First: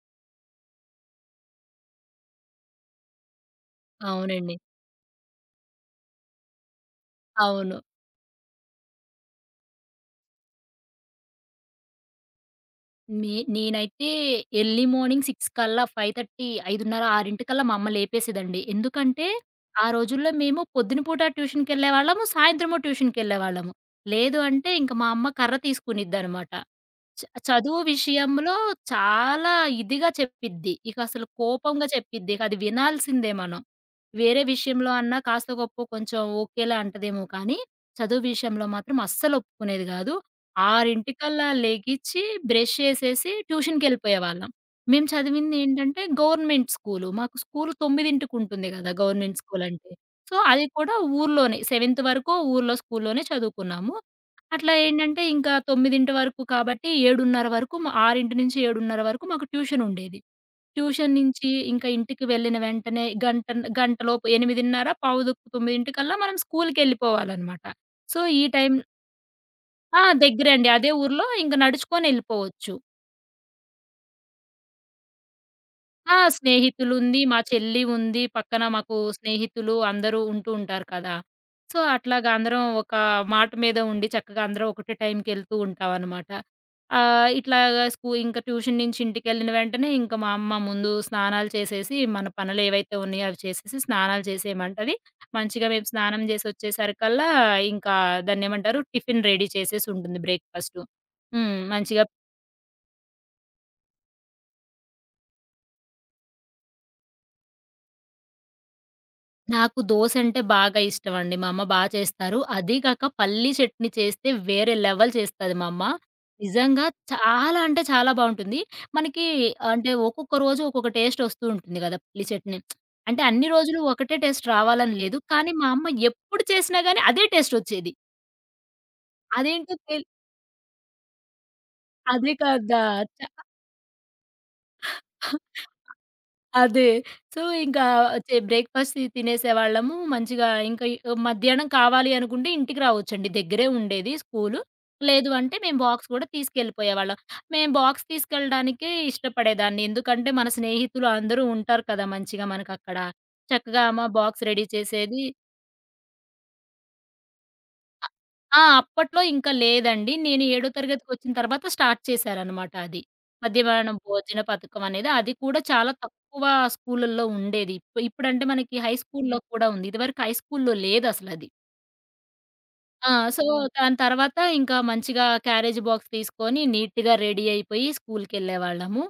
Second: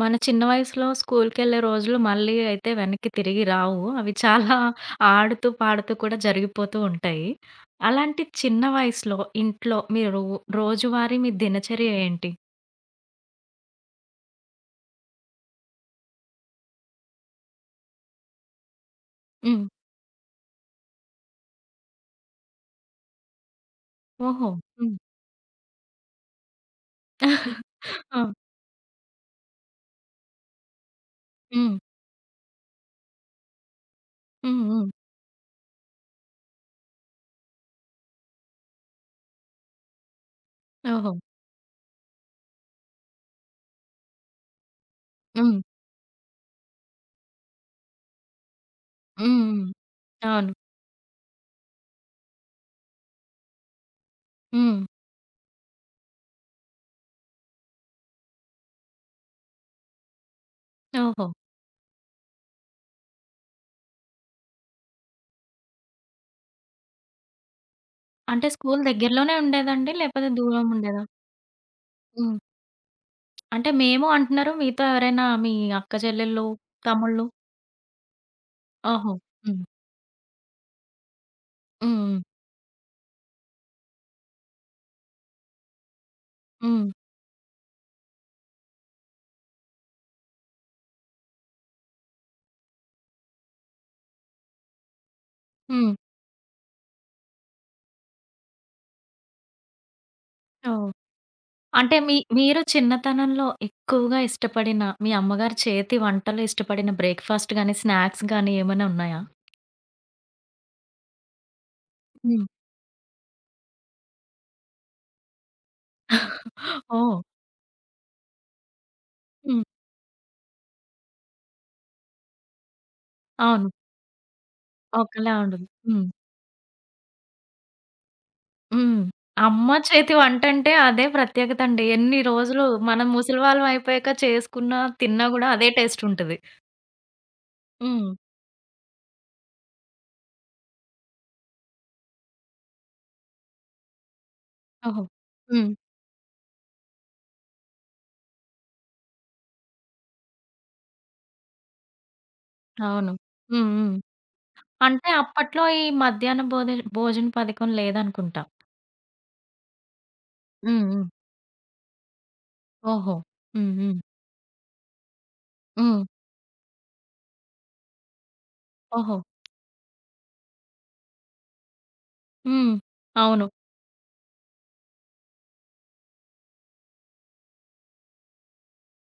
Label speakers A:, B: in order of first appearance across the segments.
A: మన చిన్న వయసులో స్కూల్‌కెళ్ళే రోజులు మళ్ళీ అయితే వెనక్కి తిరిగి రావు. అవి
B: అవునండి.
A: చాలా ఆడుతూ, పాడుతూ కూడా జరిగిపోతూ ఉంటాయి.
B: అవును.
A: అలాంటి చిన్న వయసులో ఇంట్లో మీరు రోజువారీ మీ దినచర్య ఏంటి?
B: నేనైతే ఎర్లీ మార్నింగ్ 6 కల్లా 5:30, 6 మా అమ్మ లేపేసేదండి. ఎందుకంటే,
A: హ్మ్.
B: ఆ రోజుల్లో మేము పొద్దున పూట ట్యూషన్‌కెళ్ళేవాళ్ళము, సాయంత్రము ట్యూషన్‌కెళ్ళేవాళ్ళము. లేదు
A: ఓహో!
B: అంటే ఇంక
A: హ్మ్.
B: మా అమ్మ కర్ర తీసుకునిద్దనమాట. చ చదువు
A: ఆ!
B: విషయంలో చాలా ఇదిగా చెప్పిద్ది. ఇకసలు
A: హ్మ్.
B: కోపంగా చెప్పిద్ది. ఇకది వినాల్సిందే మనం. వేరే
A: హ్మ్. హ్మ్.
B: విషయంలో అన్నా కాస్తో గొప్పో కొంచెం ఓకేలా అంటదేమో కానీ, చదువు విషయంలో మాత్రం అస్సలు ఒప్పుకునేది గాదు.
A: ఓహో!
B: 6:00కల్లా లెగిచి, బ్రష్ చేసేసి ట్యూషన్‌కెళ్ళిపోయేవాళ్ళం. మేము
A: హ్మ్.
B: చదివిందేంటంటే గవర్నమెంట్ స్కూలు. మాకు స్కూలు 9కి ఉంటుంది గదా!
A: హ్మ్.
B: గవర్నమెంట్
A: హ్మ్.
B: స్కూలంటే. సో,
A: అవును.
B: అది కూడా ఊర్లోనే. సెవెంత్ వరకు ఊర్లో స్కూల్లోనే చదువుకున్నాము. అట్లా
A: హ్మ్.
B: ఏంటంటే ఇంకా 9:00 వరకు కాబట్టి 7:30 వరకు మా 6-7:30 వరకు మాకు ట్యూషన్ ఉండేది. ట్యూషన్
A: ఓహో!
B: నుంచి ఇంకా ఇంటికి వెళ్ళిన వెంటనే గంట గంటలోపు 8:30 పావుదుక్కు 9:00కల్లా మనం స్కూల్‌కెళ్ళిపోవాలనమాట. సో, ఈ
A: అంటే
B: టైం
A: స్కూల్ దగ్గరలోనే ఉండేదండి?
B: ఆ!
A: లేకపోతే
B: దగ్గరే అండి.
A: దూరం
B: అదే
A: ఉండేదా?
B: ఊర్లో ఇంక
A: హ్మ్.
B: నడుచుకొనెళ్ళిపోవచ్చు.
A: అంటే మేము అంటున్నారు. మీతో ఎవరైనా మీ అక్క
B: ఆ!
A: చెల్లెళ్ళు,
B: స్నేహితులుంది,
A: తమ్ముళ్ళు?
B: మా చెల్లి ఉంది, పక్కన మాకు
A: ఓహో! హ్మ్.
B: స్నేహితులు అందరూ ఉంటూ ఉంటారు కదా! సో,
A: హ్మ్.
B: అట్లాగా అందరం ఒక మాట మీద ఉండి చక్కగా అందరం ఒకటే టైంకెళ్తూ ఉంటామనమాట.
A: హ్మ్.
B: ఇట్లాగా స్కూ ఇంక ట్యూషన్ నుంచి ఇంటికెళ్ళిన వెంటనే ఇంక మా అమ్మ ముందు స్నానాలు చేసేసి, మన పనులేవైతే ఉన్నాయో అవి చేసేసి స్నానాలు చేసేయమంటది. మంచిగా మేము
A: హ్మ్.
B: స్నానం చేసొచ్చేసరికల్లా ఇంకా దాన్నేమంటారు టిఫిన్ రెడీ చేసేసుంటుంది బ్రేక్‌ఫాస్టు.
A: ఓహ్!
B: హ్మ్.
A: అంటే
B: మంచిగా
A: మీరు చిన్నతనంలో ఎక్కువగా ఇష్టపడిన మీ అమ్మగారి చేతి వంటలు ఇష్టపడిన బ్రేక్‌ఫాస్ట్ గాని, స్నాక్స్ గాని ఏమైనా ఉన్నాయా?
B: నాకు దోసంటే బాగా ఇష్టమండి. మా అమ్మ బా చేస్తారు.
A: హ్మ్.
B: అదీ కాక పల్లీ చట్నీ చేస్తే వేరే లెవెల్ చేస్తది మా అమ్మ. నిజంగా
A: ఓహ్!
B: చాలా అంటే చాలా బావుంటుంది. మనకి
A: హ్మ్.
B: అంటే ఒక్కొక్క రోజు ఒక్కొక్క టేస్ట్ వస్తూ ఉంటుంది గదా! పల్లీ చట్నీ. అంటే అన్ని
A: అవును.
B: రోజులు ఒకటే టేస్ట్ రావాలని లేదు.
A: ఒకలా
B: కానీ
A: ఉండదు.
B: మా అమ్మ
A: హ్మ్.
B: ఎప్పుడు చేసినా గానీ అదే టేస్ట్ వచ్చేది.
A: హ్మ్.
B: అదేంటో
A: అమ్మ
B: తెల్
A: చేతి వంటంటే అదే ప్రత్యేకతండి. ఎన్ని
B: అదే
A: రోజులు
B: కదా!
A: మనం ముసలివాళ్ళం అయిపోయాక చేసుకున్నా, తిన్నా గూడా అదే టేస్ట్ ఉంటది.
B: అదే. సో, ఇంకా
A: హ్మ్.
B: బ్రేక్‌ఫాస్ట్ తినేసేవాళ్ళము. మంచిగా ఇంకా ఈ మధ్యాహ్నం కావాలి అనుకుంటే ఇంటికి రావచ్చండి. దగ్గరే ఉండేది స్కూలు.
A: ఓహో!
B: లేదు అంటే
A: హ్మ్.
B: మేము బాక్స్ కూడా తీసుకెళ్ళిపోయేవాళ్ళం. మేము బాక్స్ తీసుకెళ్ళడానికే ఇష్టపడేదాన్ని. ఎందుకంటే మన స్నేహితులు అందరూ ఉంటారు కదా! మంచిగా మనకక్కడ.
A: అవును. హ్మ్.
B: చక్కగా
A: హ్మ్.
B: అమ్మ బాక్స్ రెడీ
A: అంటే
B: చేసేది
A: అప్పట్లో ఈ మధ్యాహ్న భోద భోజన పథకం
B: అ
A: లేదనుకుంటా.
B: ఆ! అప్పట్లో ఇంకా లేదండి. నేను ఏడో
A: హ్మ్. హ్మ్.
B: తరగతికొచ్చిన తర్వాత స్టార్ట్ చేశారనమాట అది.
A: ఓహో! హ్మ్.
B: మధ్యాహ్నం
A: హ్మ్.
B: భోజన పథకం అనేది. అది కూడా చాలా
A: హ్మ్.
B: తక్కువ స్కూలుల్లో ఉండేది. ఇప్పుడంటే మనకి హై
A: ఓహో!
B: స్కూలులో కూడా ఉంది. ఇదివరకు హై స్కూలులో లేదసలది.
A: హ్మ్.
B: ఆ! సో,
A: అవును.
B: దాని తర్వాత ఇంకా మంచిగా క్యారేజ్ బాక్స్ తీసుకొని నీట్‌గా రెడీ అయిపోయి స్కూలుకెళ్ళేవాళ్ళము.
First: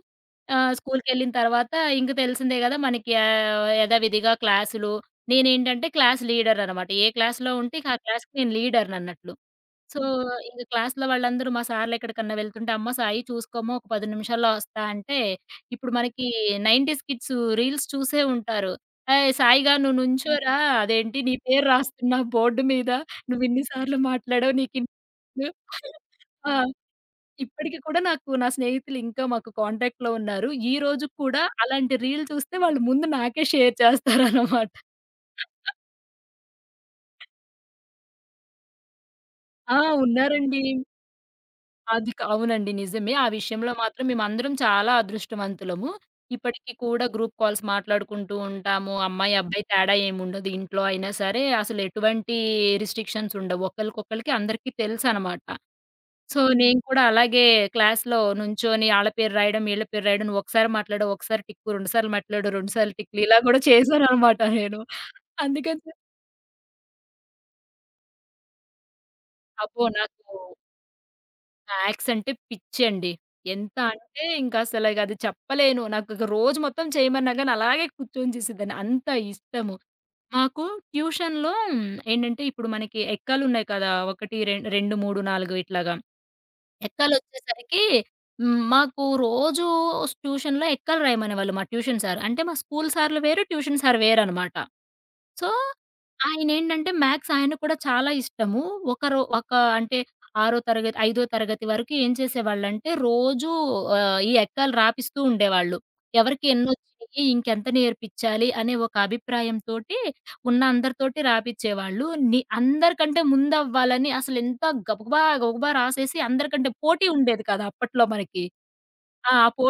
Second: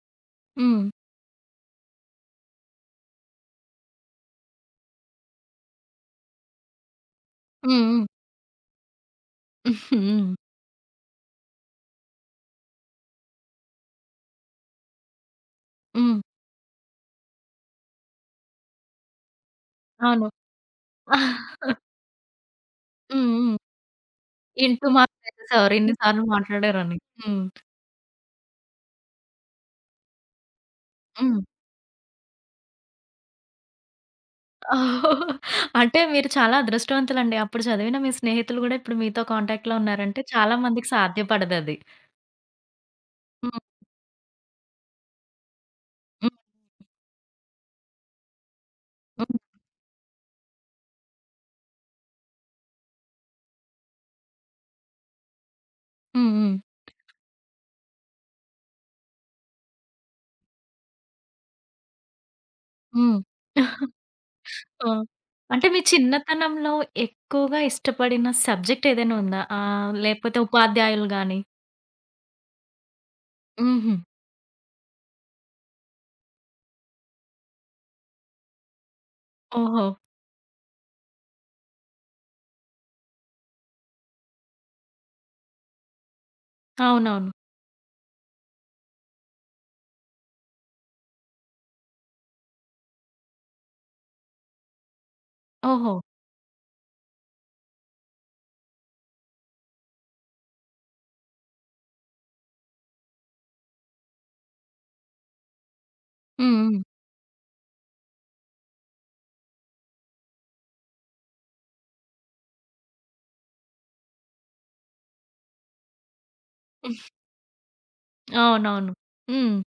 A: హ్మ్.
B: స్కూలుకెళ్ళిన తర్వాత ఇంక తెలిసిందే గదా! మనకి యథావిధిగా క్లాసులు నేనేంటంటే క్లాస్ లీడరనమాట. ఏ క్లాస్‌లో ఉంటే
A: హ్మ్.
B: ఇక ఆ
A: హ్మ్.
B: క్లాస్‌కి నేను లీడర్‌నన్నట్లు. సో,
A: హ్మ్.
B: ఇంక క్లాస్‌లో వాళ్ళందరూ మా సార్‌లెక్కడికన్నా వెళ్తుంటే, "అమ్మ సాయి చూసుకోమ్మా ఒక 10 నిమిషాల్లో ఒస్తా" అంటే, ఇప్పుడు
A: హ్మ్.
B: మనకి 90స్ కిడ్స్ రీల్స్ చూసే ఉంటారు. "ఏయ్! సాయిగా నువ్వు
A: అవును.
B: నుంచోరా అదేంటి నీ పేరు రాస్తున్నా బోర్డు మీద.
A: హ్మ్.
B: నువ్వు
A: హ్మ్.
B: ఇన్ని సార్లు మాట్లాడావు
A: ఇంటూ
B: నీకిన్ని"
A: మార్క్ వేసేసేవారు ఇన్ని సార్లు
B: ఆ!
A: మాట్లాడారని. హ్మ్.
B: ఇప్పటికి కూడా నాకు నా స్నేహితులు ఇంకా మాకు కాంటాక్ట్‌లో ఉన్నారు. ఈ రోజు
A: హ్మ్.
B: కూడా అలాంటి రీల్ చూస్తే వాళ్ళు ముందు నాకే షేర్ చేస్తారనమాట.
A: అంటే మీరు చాలా అదృష్టవంతులండి. అప్పుడు చదివిన మీ స్నేహితులు గూడా ఇప్పుడు మీతో కాంటాక్ట్‌లో
B: ఆ!
A: ఉన్నారంటే చాలా
B: ఉన్నారండి.
A: మందికి సాధ్యపడదది.
B: అది క అవునండి. నిజమే. ఆ
A: హ్మ్.
B: విషయంలో మాత్రం మేమందరం చాలా అదృష్టవంతులము.
A: హ్మ్.
B: ఇప్పటికి కూడా గ్రూప్ కాల్స్ మాట్లాడుకుంటూ ఉంటాము. అమ్మాయి,
A: హ్మ్.
B: అబ్బాయి తేడా ఏముండదు. ఇంట్లో అయినా సరే అసలు ఎటువంటి రిస్ట్రిక్షన్స్ ఉండవు. ఒకళ్ళకొకళ్ళకి అందరికీ తెలుసనమాట.
A: హ్మ్.
B: సో,
A: హ్మ్.
B: నేను కూడా అలాగే క్లాస్‌లో నుంచొని ఆళ్ళ పేరు రాయడం, ఈళ్ళ పేరు రాయడం. నువ్వు ఒకసారి మాట్లాడవు, ఒకసారి టిక్కు, రెండు సార్లు మాట్లాడు, రెండు సార్లు
A: హ్మ్.
B: టిక్‌లు ఇలా గూడా చేశాననమాట నేను.
A: ఆ! అంటే
B: అందుకని
A: మీ
B: చెప్పి
A: చిన్నతనంలో ఎక్కువగా ఇష్టపడిన సబ్జెక్ట్ ఏదైనా ఉందా?
B: అబ్బో!
A: ఆహ్,
B: నాకు
A: లేకపోతే ఉపాధ్యాయులు గాని?
B: స్నాక్స్ అంటే పిచ్చండి. ఎంత
A: హుహు.
B: అంటే ఇంకసలు అది చెప్పలేను. నాకిక రోజు మొత్తం చేయమన్నా గాని అలాగే కూర్చొని చేసేదాన్ని. అంత ఇష్టము.
A: ఓహో!
B: మాకు ట్యూషన్‌లో ఏంటంటే ఇప్పుడు మనకి ఎక్కాలున్నాయి కదా! 1, 2, 2, 3, 4 ఇట్లాగా.
A: అవునవును.
B: ఎక్కాలొచ్చేసరికి హ్మ్. మాకు రోజు ట్యూషన్‌లో ఎక్కలు రాయమనేవాళ్ళు మా ట్యూషన్ సారు. అంటే మా స్కూల్ సార్‌లు వేరు, ట్యూషన్ సారు వేరనమాట. సో,
A: ఓహో!
B: ఆయనేంటంటే మ్యాథ్స్ ఆయన కూడా చాలా ఇష్టము. ఒకరో ఒక అంటే ఆరో తరగతి, ఐదో తరగతి వరకు ఏం చేసేవాళ్ళంటే రోజూ ఈ ఎక్కలు రాపిస్తూ ఉండేవాళ్ళు. ఎవరికి
A: హ్మ్.
B: ఎన్నొచ్చినియి, ఇంకెంత నేర్పిచ్చాలి అనే ఒక అభిప్రాయంతోటి ఉన్న అందరితోటి రాపిచ్చేవాళ్ళు. ని అందరికంటే ముందవ్వాలని అసలెంత గబగబా, గబగబా రాసేసి అందరికంటే
A: హ్మ్.
B: పోటీ ఉండేది కదా! అప్పట్లో మనకి.
A: అవునవును.
B: ఆ!
A: హ్మ్.
B: పో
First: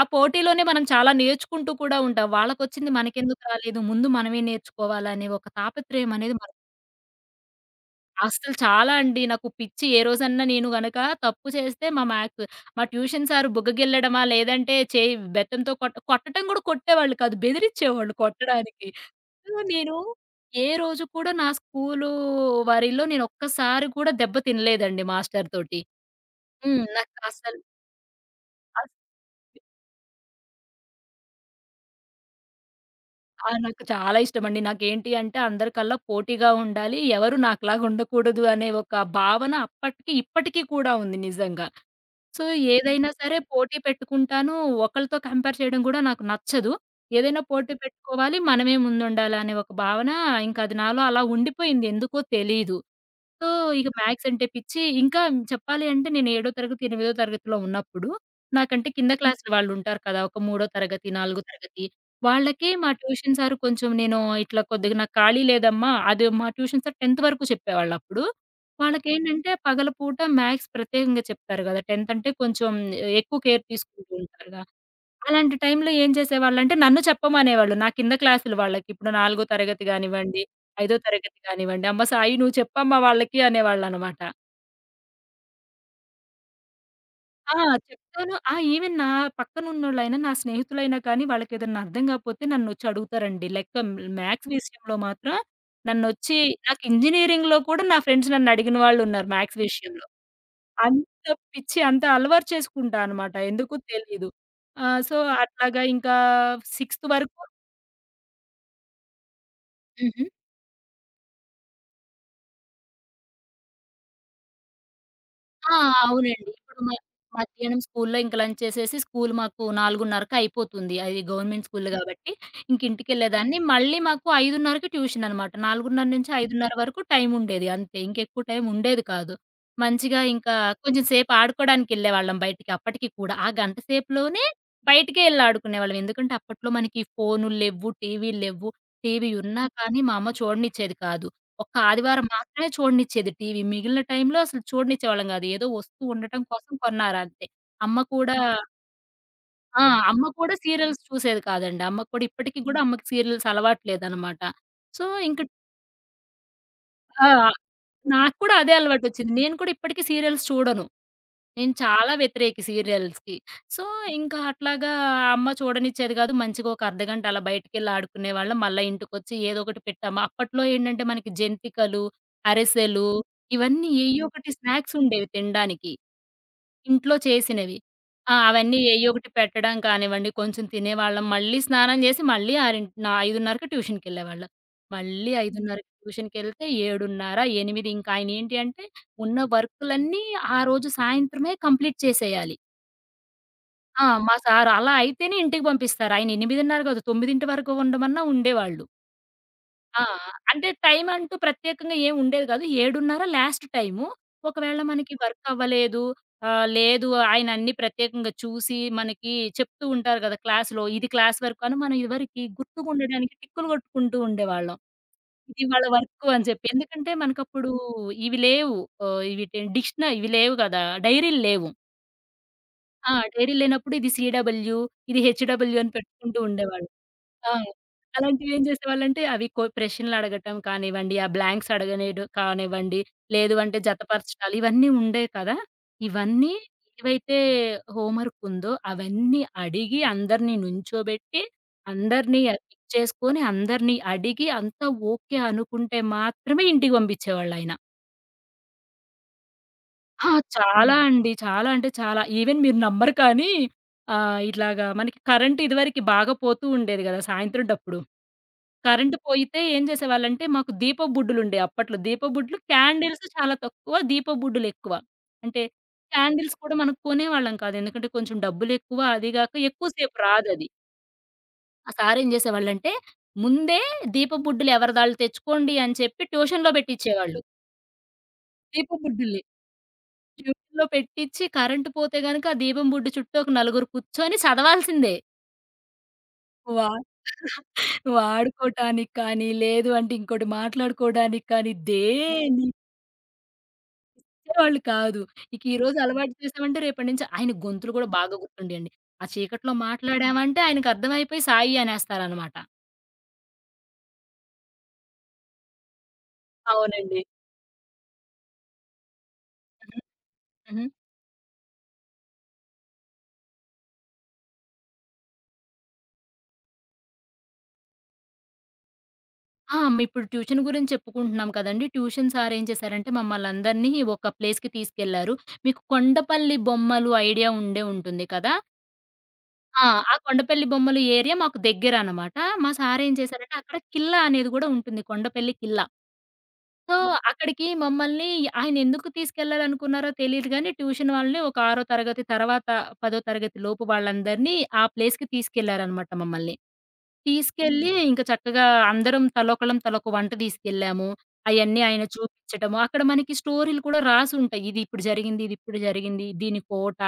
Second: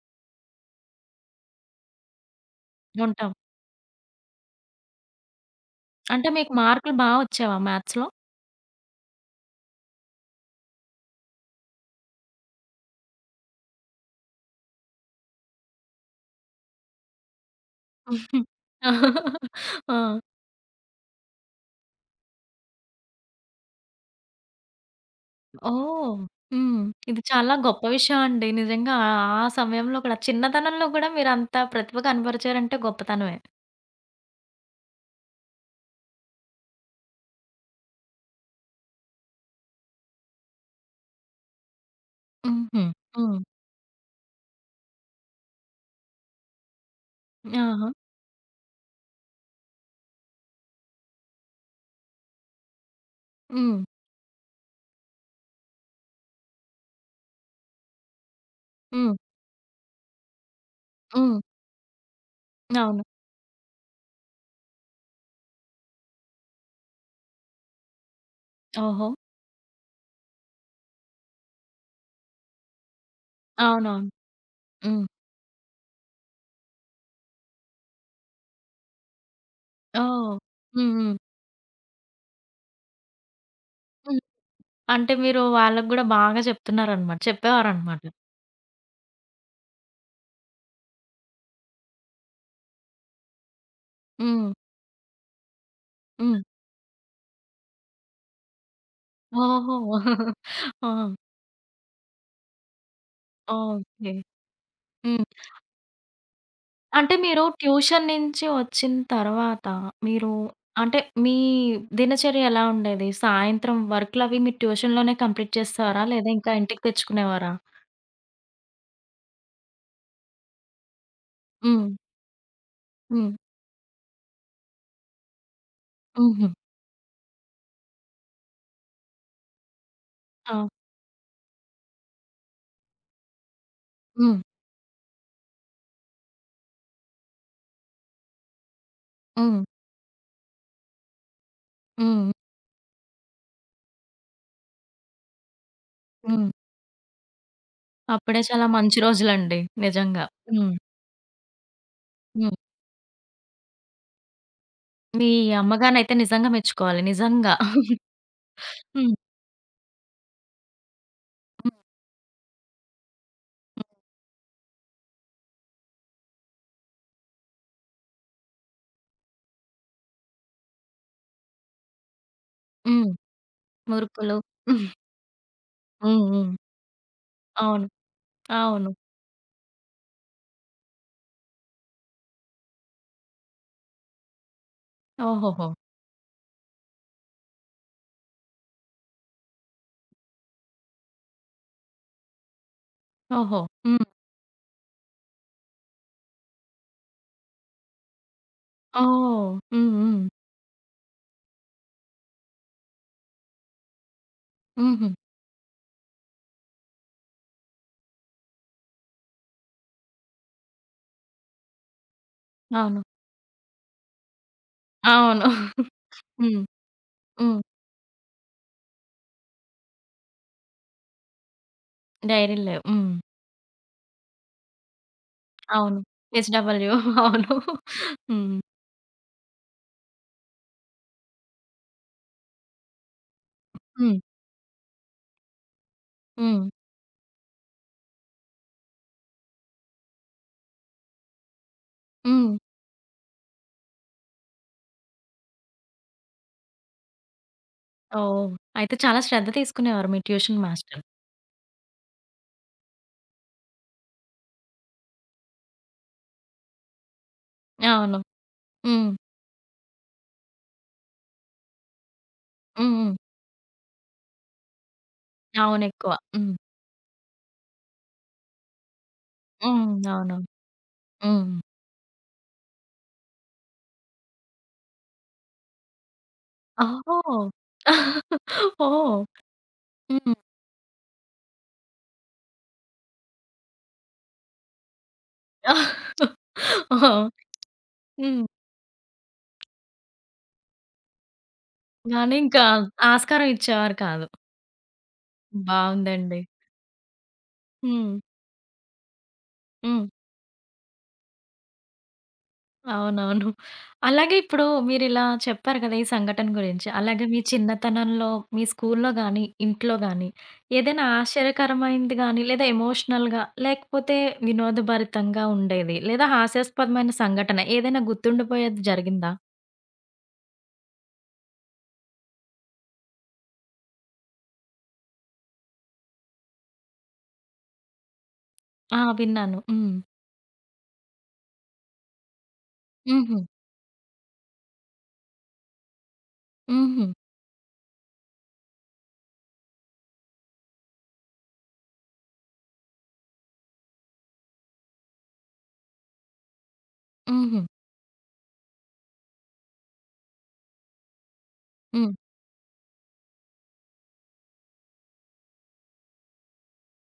B: ఆ పోటీలోనే మనం చాలా నేర్చుకుంటూ కూడా ఉంటాం. వాళ్ళకొచ్చింది
A: ఉంటాం.
B: మనకెందుకు రాలేదు? ముందు మనమే నేర్చుకోవాలనే ఒక తాపత్రయం
A: అంటే
B: అనేది
A: మీకు
B: మనకు
A: మార్కులు బా వచ్చేవా మ్యాథ్స్‌లో?
B: అస్సలు చాలా అండి. నాకు పిచ్చి ఏ రోజన్నా నేను గనక తప్పు చేస్తే మా మ్యాథ్స్ మా ట్యూషన్ సారు బుగ్గగిల్లడమా, లేదంటే చేయి బెత్తంతో కొట్టటం గూడా కొట్టేవాళ్ళు కాదు. బెదిరిచ్చేవాళ్ళు కొట్టడానికి. సో, నేను
A: ఆ!
B: ఏ రోజు కూడా నా స్కూలు వరిలో నేనొక్కసారి కూడా దెబ్బ తినలేదండి మాస్టరు తోటి.
A: ఓహ్!
B: హ్మ్.
A: హ్మ్.
B: నాకు
A: ఇది చాలా
B: అసలు
A: గొప్ప విషయం అండి. నిజంగా ఆ సమయంలో కూడా చిన్నతనంలో కూడా మీరంత ప్రతిభ కనపరిచారంటే గొప్పతనమే.
B: ఆ! నాకు చాలా ఇష్టమండి. నాకేంటి అంటే అందరికల్లా పోటీగా ఉండాలి. ఎవరు నాకులాగా ఉండకూడదు అనే ఒక భావన అప్పటికి, ఇప్పటికి కూడా ఉంది నిజంగా. సో,
A: హుహు.
B: ఏదైనా సరే
A: హ్మ్.
B: పోటీ పెట్టుకుంటాను. ఒకళ్ళతో కంపేర్ చేయడం కూడా నాకు నచ్చదు. ఏదైనా పోటీ
A: ఆహా!
B: పెట్టుకోవాలి. మనమే ముందుండాలి అనే ఒక భావన ఇంకా అది నాలో అలా ఉండిపోయింది. ఎందుకో తెలీదు. సో,
A: హ్మ్.
B: ఇక మ్యాథ్స్ అంటే పిచ్చి. ఇంకా చెప్పాలి అంటే నేను ఏడో తరగతి, ఎనిమిదో తరగతిలో ఉన్నప్పుడు నాకంటే కింద
A: హ్మ్.
B: హ్మ్. క్లాసుల వాళ్ళుంటారు కదా! ఒక మూడో తరగతి,
A: హ్మ్.
B: నాలుగో తరగతి వాళ్ళకే మా
A: అవును.
B: ట్యూషన్ సారు కొంచెం నేను ఇట్లా కొద్దిగా నాకు ఖాళీ లేదమ్మా. అది మా ట్యూషన్ సార్ 10థ్ వరకు చెప్పేవాళ్ళప్పుడు.
A: ఓహో!
B: వాళ్ళకేంటంటే పగలపూట మ్యాథ్స్ ప్రత్యేకంగా చెప్తారు కదా! 10థ్ అంటే కొంచెం ఎక్కువ కేర్
A: అవునవును.
B: తీసుకుంటూ ఉంటారు.
A: హ్మ్.
B: అలాంటి టైంలో ఏం చేసేవాళ్ళంటే నన్ను చెప్పమనేవాళ్ళు. నా కింద క్లాసులు వాళ్ళకి. ఇప్పుడు నాలుగో తరగతి
A: ఓహ్!
B: గానివ్వండి,
A: హ్మ్.
B: ఐదో
A: హ్మ్.
B: తరగతి గానివ్వండి, "అమ్మ సాయి నువ్వు చెప్పమ్మా వాళ్ళకి"
A: హ్మ్.
B: అనేవాళ్ళనమాట.
A: అంటే మీరు వాళ్ళకి గూడా బాగా
B: ఆ!
A: చెప్పేవారనమాట.
B: చెప్తాను. ఆ! ఈవెన్ నా పక్కనున్నోళ్ళైనా, నా స్నేహితులైనా కానీ వాళ్ళకేదన్నా అర్థం కాకపోతే నన్నొచ్చి అడుగుతారండి. లెక్క మ్యాథ్స్
A: హ్మ్.
B: విషయంలో మాత్రం నన్నొచ్చి
A: హ్మ్.
B: నాకు ఇంజినీరింగ్‌లో కూడా నా ఫ్రెండ్స్ నన్నడిగిన వాళ్ళున్నారు మ్యాథ్స్
A: ఓహో!
B: విషయంలో.
A: ఆ!
B: అంత పిచ్చి, అంత అలవాటు చేసుకుంటా అనమాట. ఎందుకో
A: ఓకే.
B: తెలీదు. సో,
A: హ్మ్.
B: అట్లాగా ఇంకా సిక్స్త్
A: అంటే
B: వరకు
A: మీరు ట్యూషన్ నుంచి వచ్చిన తర్వాత
B: హుహు.
A: మీరు అంటే మీ దినచర్య ఎలా ఉండేది? సాయంత్రం వర్కులవి మీరు ట్యూషన్‌లోనే కంప్లీట్
B: ఆ!
A: చేసేవారా? లేదా
B: అవునండి.
A: ఇంకా
B: ఇప్పుడు
A: ఇంటికి
B: మ
A: తెచ్చుకునేవారా?
B: మధ్యాహ్నం స్కూల్లో ఇంక లంచ్ చేసేసి స్కూల్ మాకు 4:30కి అయిపోతుంది. అది గవర్నమెంట్
A: హ్మ్.
B: స్కూల్ గాబట్టి. ఇంక
A: హ్మ్.
B: ఇంటికెళ్ళేదాన్ని. మళ్ళీ మాకు 5:30కి ట్యూషన్ అనమాట.
A: హుహు.
B: 4:30-5:30 వరకు టైం ఉండేది అంతే. ఇంకెక్కువ టైం ఉండేది కాదు. మంచిగా ఇంకా
A: ఆ!
B: కొంచెం సేపు ఆడుకోవడానికెళ్ళేవాళ్ళం బయటికి అప్పటికి కూడా. ఆ గంట
A: హ్మ్.
B: సేపులోనే బయటికే ఎళ్లి ఆడుకునేవాళ్ళం. ఎందుకంటే అప్పట్లో మనకి ఫోనుల్లేవ్వు, టీవీల్లేవ్వు. టీవీ
A: హ్మ్.
B: ఉన్నా కానీ మా అమ్మ చూడనిచ్చేది కాదు. ఒక్క ఆదివారం
A: హ్మ్.
B: మాత్రమే చూడనిచ్చేది టీవీ. మిగిలిన టైంలో అసలు చూడనిచ్చేవాళ్ళం గాదు. ఏదో వస్తూ ఉండటం
A: హ్మ్.
B: కోసం కొన్నారంతే. అమ్మ కూడా
A: అప్పుడే
B: ఓకే.
A: చాలా మంచి రోజులండి.
B: ఆ! అమ్మ
A: నిజంగా.
B: కూడా
A: హ్మ్.
B: సీరియల్స్ చూసేది కాదండి. అమ్మ కూడా
A: హ్మ్.
B: ఇప్పటికి గూడా అమ్మకి సీరియల్స్ అలవాట్లేదనమాట. సో,
A: మీ
B: ఇంక
A: అమ్మగారినైతే నిజంగా మెచ్చుకోవాలి.
B: ఆ!
A: నిజంగా.
B: నాకు కూడా అదే
A: హ్మ్.
B: అలవాటొచ్చింది. నేను కూడా ఇప్పటికి సీరియల్స్ చూడను. నేను
A: హ్మ్.
B: చాలా వ్యతిరేకి సీరియల్స్‌కి. సో, ఇంకా అట్లాగా అమ్మ చూడనిచ్చేది గాదు. మంచిగా ఒక అర్ధగంట అలా బయటికెళ్ళి ఆడుకునేవాళ్ళం. మళ్ళా ఇంటికొచ్చి ఏదో ఒకటి పెట్టామా అప్పట్లో ఏంటంటే మనకి జంతికలు, అరిసెలు
A: హ్మ్.
B: ఇవన్నీ ఏయ్యో
A: మురుకులు.
B: ఒకటి
A: హ్మ్.
B: స్నాక్స్ ఉండేవి తినడానికి.
A: హ్మ్.
B: ఇంట్లో చేసినవి.
A: అవును.
B: ఆ! అవన్నీ
A: అవును.
B: ఎయ్యో ఒకటి పెట్టడం కానివ్వండి, కొంచెం తినేవాళ్ళం. మళ్ళీ స్నానం జేసి మళ్ళీ ఆరింట్ నా 5:30కి ట్యూషన్‌కెళ్ళేవాళ్ళం. మళ్ళీ
A: ఓహోహో!
B: 5:30కి ట్యూషన్‌కెళ్తే 7:30, 8 ఇంక ఆయన ఏంటి అంటే ఉన్న వర్కులన్నీ ఆ రోజు సాయంత్రమే కంప్లీట్ చేసేయాలి.
A: ఓహో!
B: ఆ!
A: హ్మ్.
B: మా సారు అలా అయితేనే ఇంటికి పంపిస్తారు. ఆయన 8:30 కాదు 9 వరకు ఉండమన్నా ఉండేవాళ్ళు.
A: ఓహ్! హ్మ్.
B: ఆ!
A: హ్మ్.
B: అంటే టైం అంటూ ప్రత్యేకంగా ఏమి ఉండేది కాదు. 7:30 లాస్ట్ టైము. ఒకవేళ
A: హుహు.
B: మనకి వర్క్ అవ్వలేదు, లేదు ఆయన అన్నీ ప్రత్యేకంగా చూసి మనకి చెప్తూ ఉంటారు కదా! క్లాస్‌లో ఇది క్లాస్ వర్క్ అని మనం ఇదివరకి
A: అవును.
B: గుర్తుకుండడానికి టిక్కులు కొట్టుకుంటూ ఉండేవాళ్ళం.
A: అవును.
B: ఇది వాళ్ళ వర్కు అని
A: హ్మ్.
B: చెప్పి. ఎందుకంటే
A: హ్మ్.
B: మనకప్పుడు ఇవి లేవు. ఇవిటి డిక్షన ఇవి లేవు కదా! డైరీలు లేవు.
A: డైరీలు లేవు. హ్మ్.
B: ఆ! డైరీ లేనప్పుడు ఇది సీడబ్ల్యూ, ఇది హెచ్‌డబ్ల్యూ అని
A: అవును.
B: పెట్టుకుంటూ ఉండేవాళ్ళం.
A: హెచ్‌డబ్ల్యూ అవును.
B: అవును.
A: హ్మ్.
B: అలాంటివేం చేసేవాళ్ళంటే అవి కొ ప్రశ్నలడగటం కానివ్వండి, ఆ బ్లాంక్స్ అడగనేడు కానివ్వండి, లేదు అంటే
A: హ్మ్.
B: జతపరచడాలు ఇవన్నీ ఉండేవి కదా! ఇవన్నీ
A: హ్మ్.
B: ఏవైతే హోంవర్క్ ఉందో అవన్నీ అడిగి అందరిని నుంచోబెట్టి, అందరిని
A: హ్మ్.
B: పిక్ చేసుకొని, అందరిని అడిగి అంతా ఓకే అనుకుంటే మాత్రమే ఇంటికి పంపించేవాళ్ళాయన.
A: ఓహ్! అయితే చాలా శ్రద్ధ తీసుకునేవారు మీ
B: ఆ!
A: ట్యూషన్
B: చాలా
A: మాస్టర్.
B: హ్మ్. అండి. చాలా అంటే చాలా. ఈవెన్ మీరు నమ్మరు కానీ ఇట్లాగా మనకి కరెంట్ ఇదివరకి బాగా పోతూ ఉండేది గదా! సాయంత్రం డప్పుడు.
A: అవును. హ్మ్.
B: కరెంట్ పోయితే ఏం చేసేవాళ్ళంటే మాకు దీపపు బుడ్డులుండేయి అప్పట్లో. దీపపు బుడ్లు,
A: హ్మ్. హ్మ్.
B: క్యాండిల్స్ చాలా తక్కువ, దీపపు బుడ్డులెక్కువ. అంటే
A: అవును. ఎక్కువ. హ్మ్.
B: క్యాండిల్స్ కూడా మనం కొనేవాళ్ళం కాదు. ఎందుకంటే కొంచెం డబ్బులెక్కువ. అది గాక
A: హ్మ్.
B: ఎక్కువ సేపు
A: అవును.
B: రాదది.
A: హ్మ్.
B: ఆ సారేం చేసేవాళ్ళంటే ముందే దీపపు బుడ్డులు ఎవరిదాళ్ళు తెచ్చుకోండి అని చెప్పి ట్యూషన్‌లో
A: ఓహో!
B: పెట్టిచ్చేవాళ్ళు దీపపు
A: ఓహ్!
B: బుడ్డుల్ని.
A: హ్మ్.
B: ట్యూన్‌లో పెట్టిచ్చి కరెంట్ పోతే గనక ఆ దీపం బుడ్డి చుట్టూ ఒక నలుగురు కూర్చొని చదవాల్సిందే. వా
A: ఓహ్! హ్మ్.
B: వాడుకోటానికి కానీ, లేదు అంటే ఇంకోటి మాట్లాడుకోవడానికి కానీ,
A: కానీ ఇంకా
B: దేన్నిచ్చేవాళ్ళు
A: ఆస్కారం ఇచ్చేవారు కాదు.
B: కాదు. ఇక ఈరోజు అలవాటు
A: బావుందండి.
B: చేసామంటే రేపటి నుంచి ఆయన గొంతులు కూడా
A: హ్మ్.
B: బాగా గుర్తుండేయండి. ఆ చీకట్లో
A: హ్మ్.
B: మాట్లాడామంటే ఆయనకర్థమైపోయి సాయి అనేస్తారనమాట.
A: అవునవును. అలాగే ఇప్పుడు మీరిలా చెప్పారు కదా! ఈ సంఘటన గురించి.
B: అవునండి.
A: అలాగే మీ చిన్నతనంలో, మీ స్కూల్లో గానీ, ఇంట్లో గానీ,
B: హుహు.
A: ఏదైనా ఆశ్చర్యకరమైనది గానీ, లేదా ఎమోషనల్‌గా, లేకపోతే వినోదభరితంగా ఉండేది, లేదా హాస్యాస్పదమైన సంఘటన ఏదైనా గుర్తుండిపోయేది జరిగిందా?
B: ఆ! మేము ఇప్పుడు ట్యూషన్ గురించి చెప్పుకుంటున్నాం కదండీ. ట్యూషన్ సార్ ఏం చేశారంటే మమ్మల్నందరినీ ఒక ప్లేస్‌కి తీసుకెళ్లారు. మీకు కొండపల్లి బొమ్మలు ఐడియా ఉండే ఉంటుంది కదా!
A: ఆ! విన్నాను.
B: ఆ!
A: హ్మ్.
B: ఆ కొండపల్లి బొమ్మలు ఏరియా మాకు దగ్గరనమాట. మా సార్ ఏం
A: హుహు.
B: చేశారంటే అక్కడ ఖిల్లా అనేది గూడా ఉంటుంది. కొండపల్లి ఖిల్లా. సో,
A: హుహు.
B: అక్కడికి మమ్మల్ని ఆయన ఎందుకు తీసుకెళ్లాలనుకున్నారో తెలీదు గానీ, ట్యూషన్ వాళ్ళని ఒక ఆరో తరగతి తర్వాత, పదో తరగతి లోపు వాళ్ళందరినీ ఆ ప్లేస్‌కి తీసుకెళ్లారనమాట మమ్మల్ని.
A: హుహు.
B: తీసుకెళ్ళి ఇంక చక్కగా అందరం తలోకళ్ళం తలొక వంట తీసుకెళ్ళాము. అయన్నీ ఆయన
A: హ్మ్.
B: చూపించటము. అక్కడ మనకి స్టోరీలు కూడా రాసుంటాయి. ఇది ఇప్పుడు జరిగింది, ఇది ఇప్పుడు జరిగింది, దీని కోట,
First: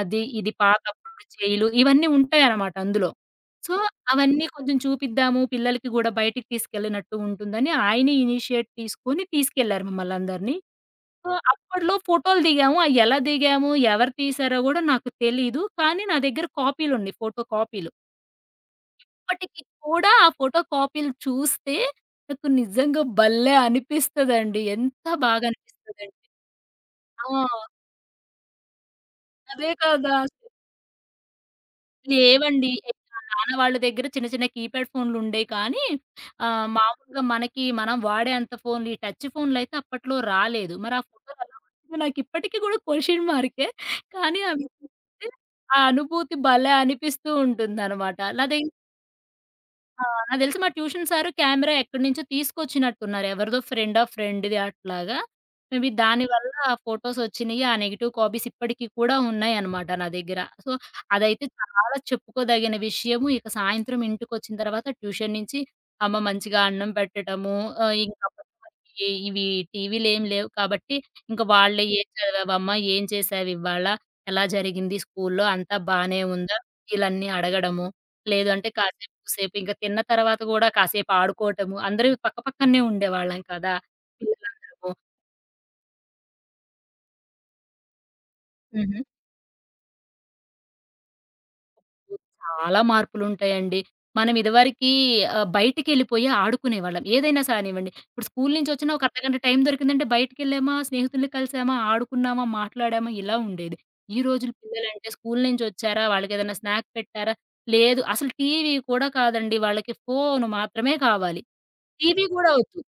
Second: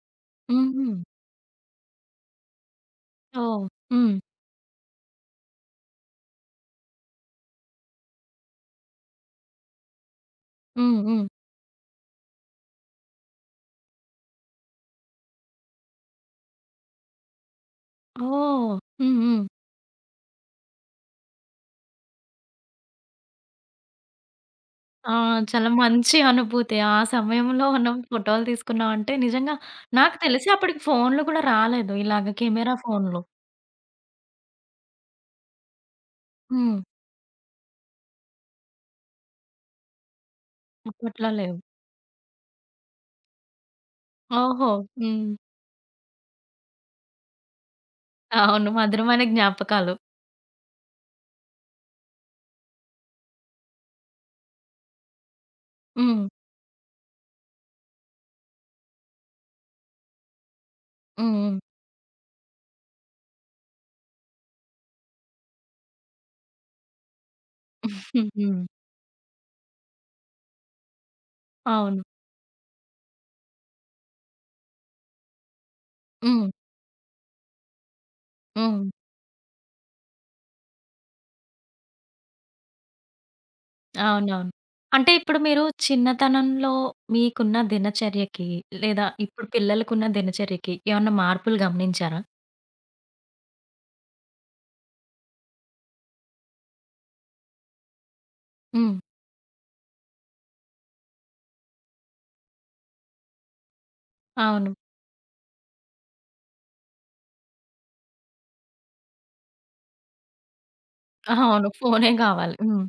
B: అది ఇది
A: హుహు.
B: పాతప్పుడు జైలు ఇవన్నీ ఉంటాయనమాట అందులో.
A: ఓహ్!
B: సో,
A: హ్మ్.
B: అవన్నీ కొంచెం చూపిద్దాము పిల్లలకి గూడా బయటికి తీసుకెళ్ళినట్టు ఉంటుందని ఆయనే ఇనిషియేట్ తీసుకొని తీసుకెళ్లారు మమ్మల్నందరిని.
A: హ్మ్. హ్మ్.
B: సో, అప్పట్లో ఫోటోలు దిగాము. అయ్యెలా దిగాము, ఎవరు తీశారో గూడా నాకు తెలీదు. కానీ నా దగ్గర కాపీలున్నయి ఫోటో కాపీలు.
A: ఓహ్! హ్మ్. హ్మ్.
B: ఇప్పటికి కూడా ఆ ఫోటో కాపీలు చూస్తే నాకు నిజంగా భలే అనిపిస్తదండి. ఎంత
A: ఆ!
B: బాగా
A: చాలా
B: అనిపిస్తదంటే
A: మంచి అనుభూతి. ఆ
B: ఆ!
A: సమయంలో మనం ఫోటోలు తీసుకున్నామంటే నిజంగా
B: అదే కదా!
A: నాకు తెలిసి అప్పటికి ఫోన్‌లు కూడా రాలేదు. ఇలాగ
B: లేవండి.
A: కెమెరా
B: మా
A: ఫోన్‌లు.
B: నాన్న వాళ్ళ దగ్గర చిన్న చిన్న కీప్యాడ్ ఫోన్లుండేయి కానీ
A: హ్మ్.
B: మామూలుగా మనకి మనం వాడేంత ఫోన్లు ఈ టచ్ ఫోన్లయితే అప్పట్లో రాలేదు. మరి ఆ
A: అప్పట్లో
B: ఫోటోలు ఎలా
A: లేవు.
B: వచ్చిందో నాకిప్పటికి కూడా క్వెషన్ మార్కే. కానీ అవి
A: ఓహో!
B: చూస్తే
A: హ్మ్.
B: ఆ అనుభూతి భలే అనిపిస్తూ ఉంటుందనమాట. నా
A: అవును.
B: దగ్గర
A: మధురమైన జ్ఞాపకాలు.
B: ఆ! నాకు తెలిసి మా ట్యూషన్ సారు కెమెరా ఎక్కడి నుంచో తీసుకొచ్చినట్టున్నారు. ఎవరిదో ఫ్రెండ్ ఆఫ్ ఫ్రెండ్‌ది అట్లాగా. మేబీ
A: హ్మ్.
B: దానివల్ల ఆ ఫోటోస్ వచ్చినియి. ఆ నెగెటివ్ కాపీస్ ఇప్పటికి కూడా ఉన్నాయన్నమాట నా దగ్గర. సో, అదైతే
A: హ్మ్.
B: చాలా చెప్పుకోదగిన విషయము. ఇక సాయంత్రం ఇంటికొచ్చిన తర్వాత ట్యూషన్ నుంచి అమ్మ మంచిగా అన్నం పెట్టడము. ఇంకా
A: హ్మ్. హ్మ్.
B: ఈ ఇవి టీవీలేమి లేవు కాబట్టి, ఇంక వాళ్ళే
A: అవును.
B: "ఏం చదివావమ్మా? ఏం చేశావివ్వాళ? ఎలా జరిగింది స్కూల్లో? అంతా బానే
A: హ్మ్.
B: ఉందా?" ఇలన్నీ అడగడము. లేదు అంటే
A: హ్మ్.
B: కాసేపు కూసేపు ఇంక తిన్న తర్వాత గూడా కాసేపు ఆడుకోటము. అందరూ పక్కపక్కనే ఉండేవాళ్ళం కదా!
A: అవునవును.
B: పిల్లలందరము.
A: అంటే ఇప్పుడు మీరు చిన్నతనంలో మీకున్న దినచర్యకి,
B: హ్మ్.
A: లేదా ఇప్పుడు పిల్లలకున్న దినచర్యకి ఏమన్నా మార్పులు గమనించారా?
B: చాలా మార్పులుంటాయండి. మనం ఇదివరకి బయటికెళ్ళిపోయి ఆడుకునేవాళ్ళం. ఏదైనా సానివ్వండి. ఇప్పుడు స్కూలు నుంచొచ్చినా
A: హ్మ్.
B: ఒక అర్ధగంట టైం దొరికిందంటే బయటికెళ్ళామా, స్నేహితుల్ని కలిసామా, ఆడుకున్నామా, మాట్లాడామా ఇలా ఉండేది. ఈ రోజుల
A: అవును.
B: పిల్లలంటే స్కూలు నుంచొచ్చారా, వాళ్ళకేదైనా స్నాక్ పెట్టారా, లేదు అసలు టీవీ కూడా కాదండి. వాళ్ళకి ఫోను మాత్రమే కావాలి.
A: అవును. ఫోనే
B: టీవీ గూడా
A: కావాలి.
B: ఒద్దు.
A: హ్మ్.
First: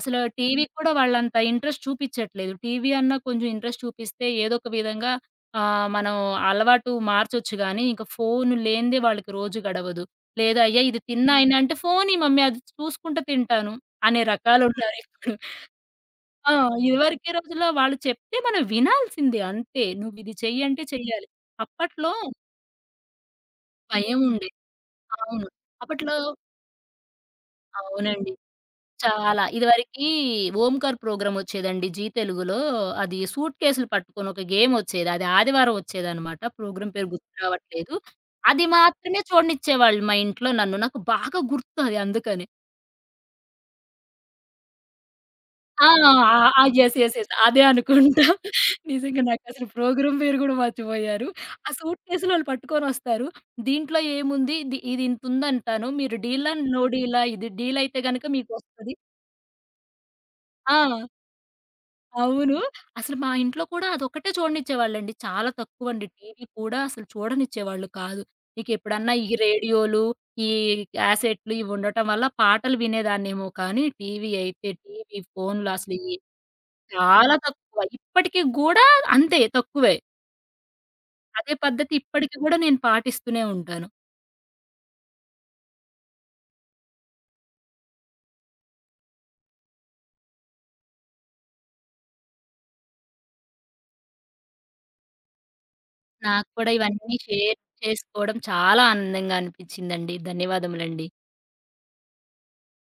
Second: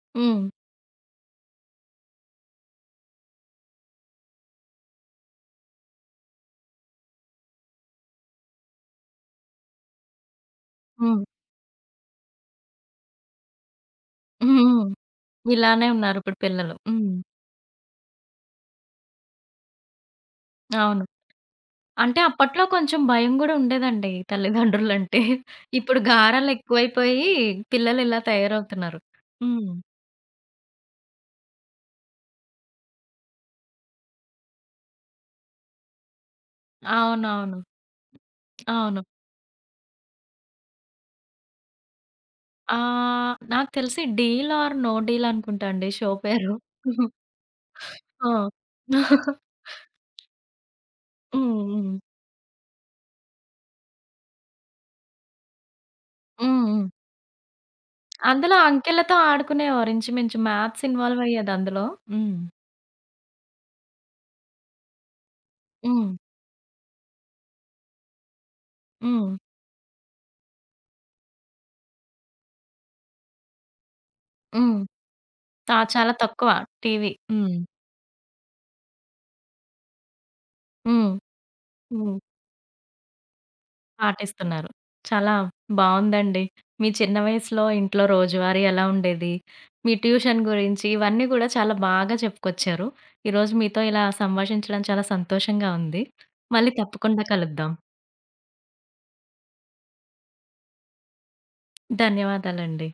B: అసలు
A: హ్మ్.
B: టీవీ కూడా వాళ్ళంత ఇంట్రెస్ట్ చూపిచ్చట్లేదు. టీవీ అన్నా కొంచెం ఇంట్రెస్ట్ చూపిస్తే ఏదో ఒక విధంగా మనం అలవాటు మార్చొచ్చు గానీ, ఇంక ఫోను లేనిదే వాళ్ళకి రోజు గడవదు. లేదా "అయ్యా! ఇది
A: హ్మ్.
B: తిన్నా హ్మ్. అయినా" అంటే "ఫోనియి మమ్మీ అది చూసుకుంట తింటాను" అనే
A: హ్మ్.
B: రకాలున్నారిప్పుడు.
A: ఇలానే ఉన్నారిప్పుడు
B: ఆ!
A: పిల్లలు. హ్మ్.
B: ఇదివరకే రోజుల్లో వాళ్ళు చెప్తే మనం వినాల్సిందే అంతే. నువ్విది చెయ్యంటే
A: అవును.
B: చెయ్యాలి. అప్పట్లో
A: అంటే అప్పట్లో కొంచెం భయం గూడా ఉండేదండి
B: భయం ఉండేది.
A: తల్లిదండ్రులంటే.
B: అవును.
A: ఇప్పుడు
B: అప్పట్లో
A: గారాలెక్కువైపోయి పిల్లలిలా
B: అవునండి.
A: తయారవుతున్నారు.
B: చాలా.
A: హ్మ్.
B: ఇదివరకి ఓంకార్ ప్రోగ్రామొచ్చేదండి జీ తెలుగులో. అది సూట్ కేసులు పట్టుకొని ఒక గేమొచ్చేది. అది ఆదివారం ఒచ్చేదనమాట. ప్రోగ్రామ్ పేరు గుర్తు
A: అవునవును.
B: రావట్లేదు. అది
A: అవును.
B: మాత్రమే చూడనిచ్చేవాళ్ళు మా ఇంట్లో నన్ను. నాకు బాగా గుర్తు అది అందుకని.
A: ఆహ్, నాకు తెలిసి 'డీల్ ఆర్ నో డీల్' అనుకుంటా
B: ఆ!
A: అండి
B: ఆ!
A: షో పేరు.
B: ఆ! యెస్. యెస్. యెస్. అదే అనుకుంటా.
A: ఆ!
B: నిజంగా
A: హ్మ్.
B: నాకసలు ప్రోగ్రామ్ పేరు గూడా మర్చిపోయారు. ఆ
A: హ్మ్.
B: సూట్ కేసులో ఆళ్ళు పట్టుకొనొస్తారు. దీంట్లో ఏముంది? ఇది ఇంతుందంటాను. మీరు డీలా?
A: హ్మ్.
B: నో
A: హ్మ్.
B: డీలా? ఇది డీలయితే గనక
A: అందులో
B: మీకొస్తది.
A: అంకెలతో ఆడుకునేవారు ఇంచుమించు
B: ఆ!
A: మ్యాథ్స్ ఇన్వాల్వ్ అయ్యేది అందులో. హ్మ్.
B: అవును. అసలు మా ఇంట్లో కూడా అదొక్కటే చూడనిచ్చేవాళ్ళండి. చాలా తక్కువండి.
A: హ్మ్.
B: టీవీ కూడా అసలు చూడనిచ్చేవాళ్ళు కాదు. ఇకెప్పుడన్నా
A: హ్మ్.
B: ఈ రేడియోలు, ఈ క్యాసెట్లు ఇవుండటం వల్ల పాటలు వినేదాన్నేమో కానీ, టీవీ అయితే
A: హ్మ్.
B: టీవీ, ఫోన్లు
A: ఆ!
B: అసలు
A: చాలా
B: ఇయి
A: తక్కువ టీవీ.
B: చాలా
A: హ్మ్.
B: తక్కువ. ఇప్పటికి గూడా అంతే తక్కువే.
A: హ్మ్.
B: అదే పద్ధతి
A: హ్మ్.
B: ఇప్పటికి గూడా నేను పాటిస్తూనే ఉంటాను.
A: పాటిస్తున్నారు. చాలా బావుందండి. మీ చిన్న వయసులో ఇంట్లో రోజువారీ ఎలా ఉండేది? మీ ట్యూషన్ గురించి ఇవన్నీ గూడా చాలా బాగా చెప్పుకొచ్చారు. ఈరోజు మీతో ఇలా సంభాషించడం చాలా సంతోషంగా ఉంది.
B: నాకు కూడా
A: మళ్ళీ
B: ఇవన్నీ
A: తప్పకుండా
B: షేర్
A: కలుద్దాం.
B: చేసుకోవడం చాలా ఆనందంగా అనిపిచ్చిందండి. ధన్యవాదములండి.
A: ధన్యవాదాలండి.